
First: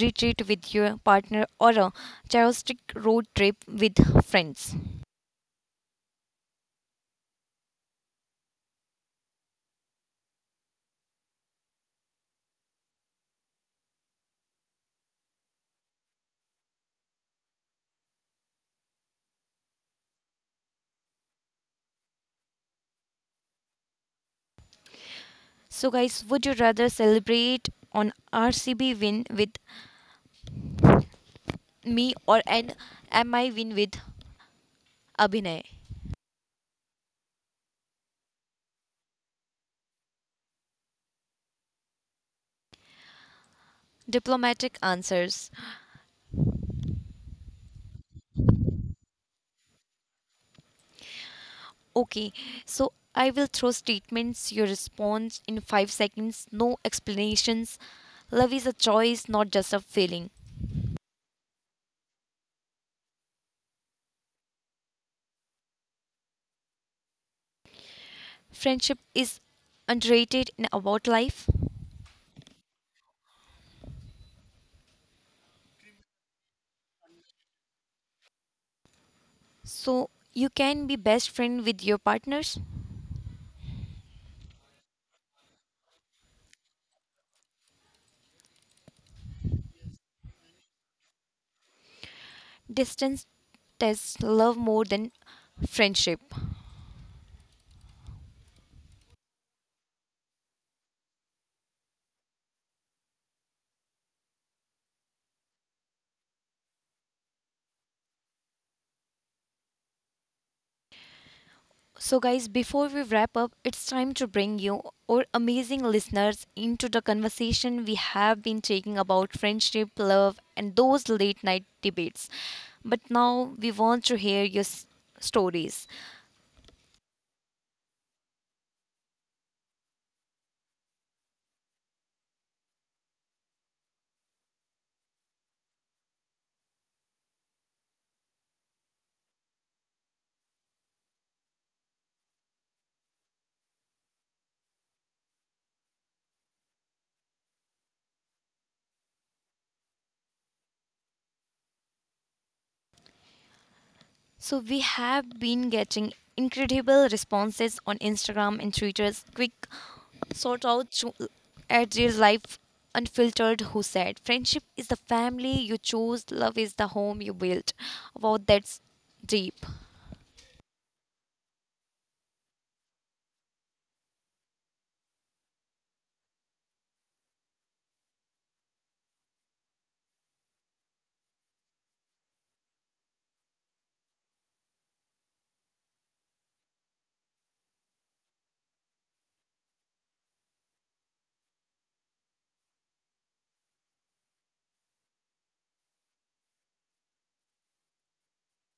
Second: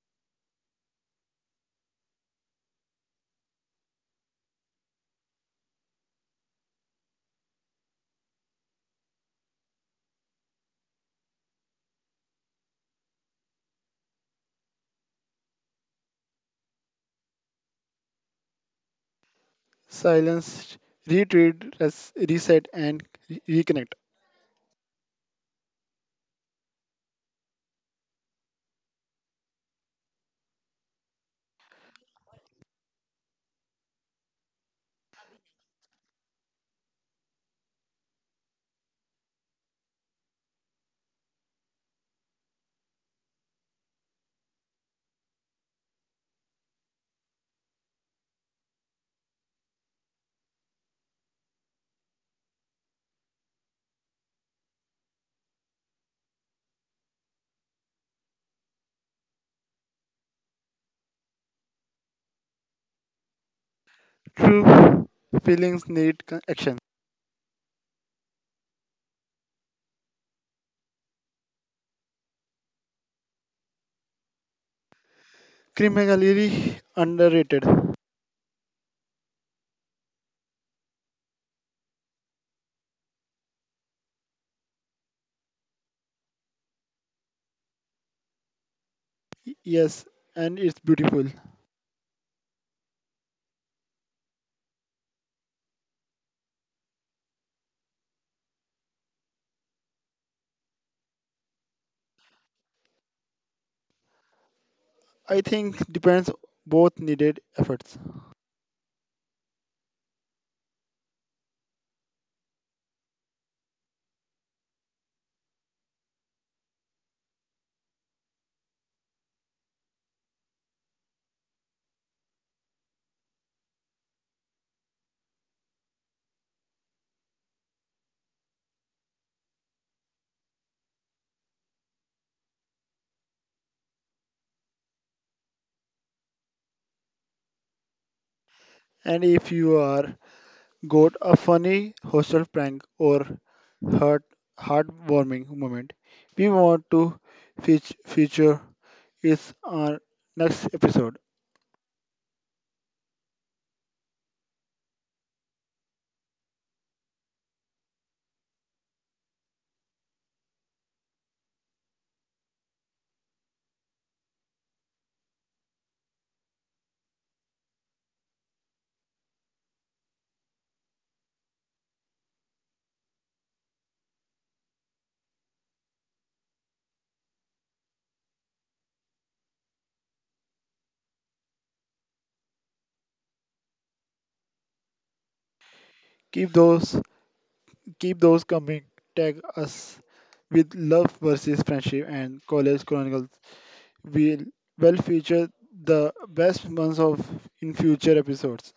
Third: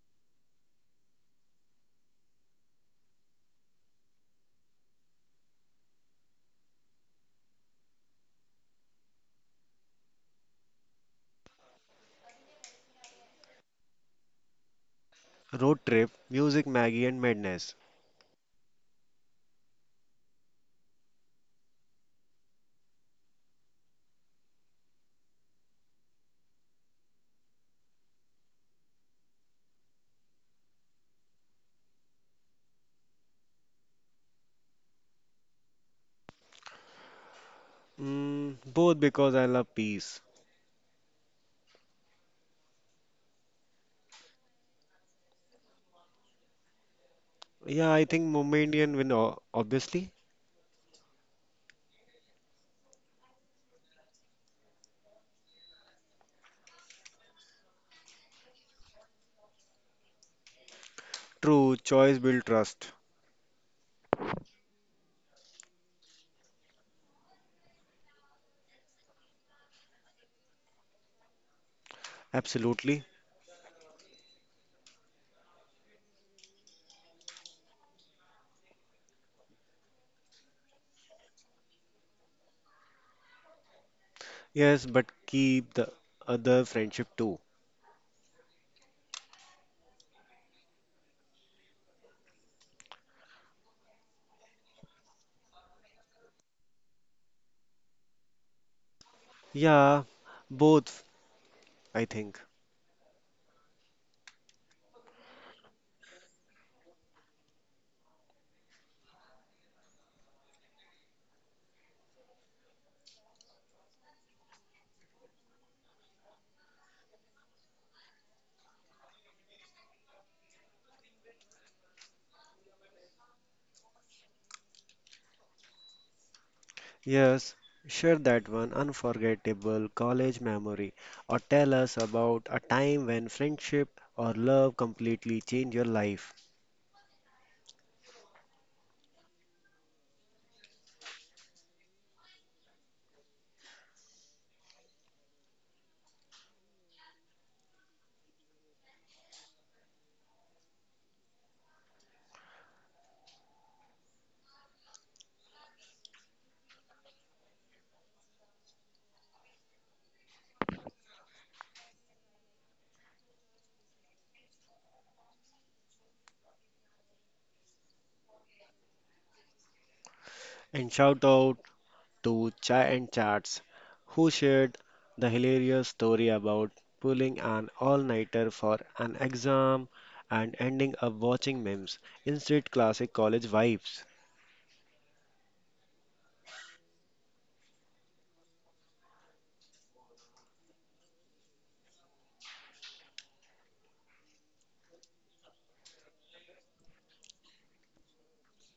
A: retreat with your partner or a chartistic road trip with friends?
B: Road trip, music, Maggie, and madness.
C: Silence, retreat, reset, and reconnect.
A: So guys, would you rather celebrate on RCB win with me or an MI win with Abhinay?
B: Mm, both because I love peace.
A: Diplomatic answers.
B: Yeah, I think Mumbai Indian win, obviously.
A: Okay, so I will throw statements, your response in 5 seconds, no explanations. Love is a choice, not just a feeling.
B: True, choice build trust.
C: True feelings need action.
A: Friendship is underrated in about life.
B: Absolutely.
C: Criminally underrated.
A: So you can be best friend with your partners.
B: Yes, but keep the other friendship too.
C: Yes, and it's beautiful.
A: Distance tests love more than friendship.
B: Yeah, both, I think.
C: I think depends both needed efforts.
A: So, guys, before we wrap up, it's time to bring you, our amazing listeners, into the conversation we have been taking about friendship, love, and those late night debates. But now we want to hear your stories.
B: Yes, share that one unforgettable college memory or tell us about a time when friendship or love completely changed your life.
C: And if you are Good, a funny hostel prank or heart heartwarming moment we want to feature is our next episode.
A: So, we have been getting incredible responses on Instagram and Twitter's quick sort out at real life unfiltered. Who said friendship is the family you chose, love is the home you built. Wow, that's deep.
B: And shout out to Chai and Chats, who shared the hilarious story about pulling an all nighter for an exam and ending up watching memes instead classic college vibes.
C: Keep those Keep those coming. Tag us with love versus friendship and college chronicles. We'll Well feature the best months of in future episodes.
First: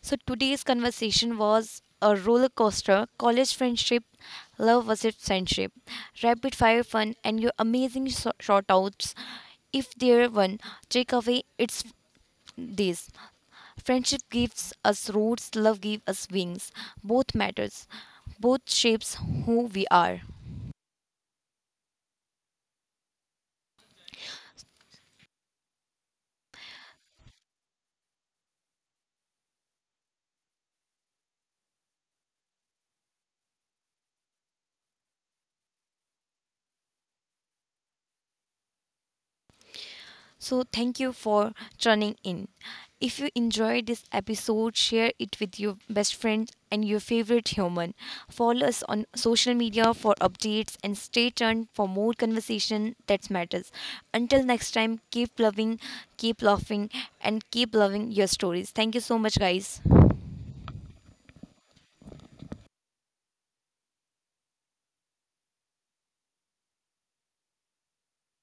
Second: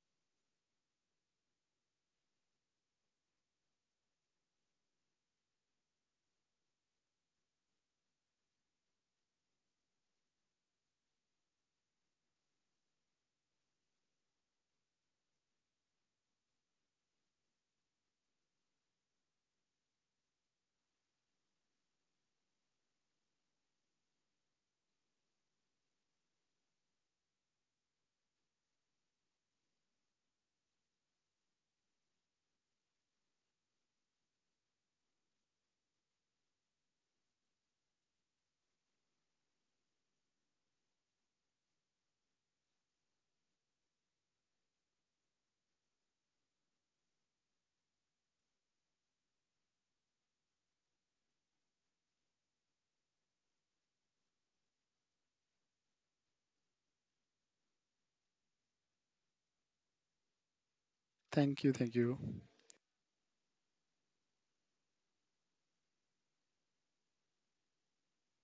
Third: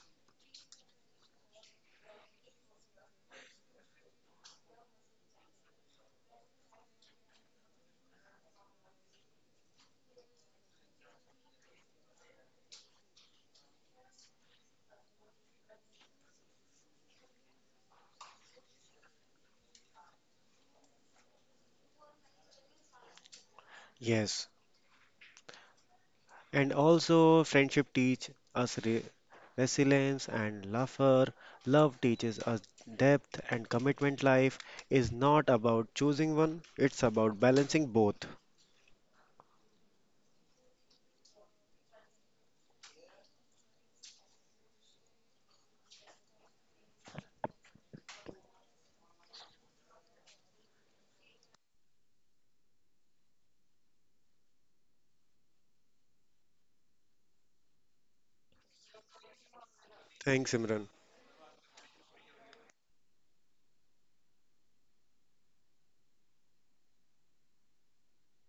A: So today's conversation was a roller coaster: college friendship, love versus friendship, rapid fire fun, and your amazing shout outs. If there one takeaway, it's this: friendship gives us roots, love gives us wings. Both matters, both shapes who we are.
B: Yes, and also friendship teach us resilience and laughter. Love teaches us depth and commitment. Life is not about choosing one; it's about balancing both.
A: So, thank you for tuning in. If you enjoyed this episode, share it with your best friend and your favorite human. Follow us on social media for updates and stay tuned for more conversation that matters. Until next time, keep loving, keep laughing, and keep loving your stories. Thank you so much, guys.
B: Thanks, Imran.
C: Thank you.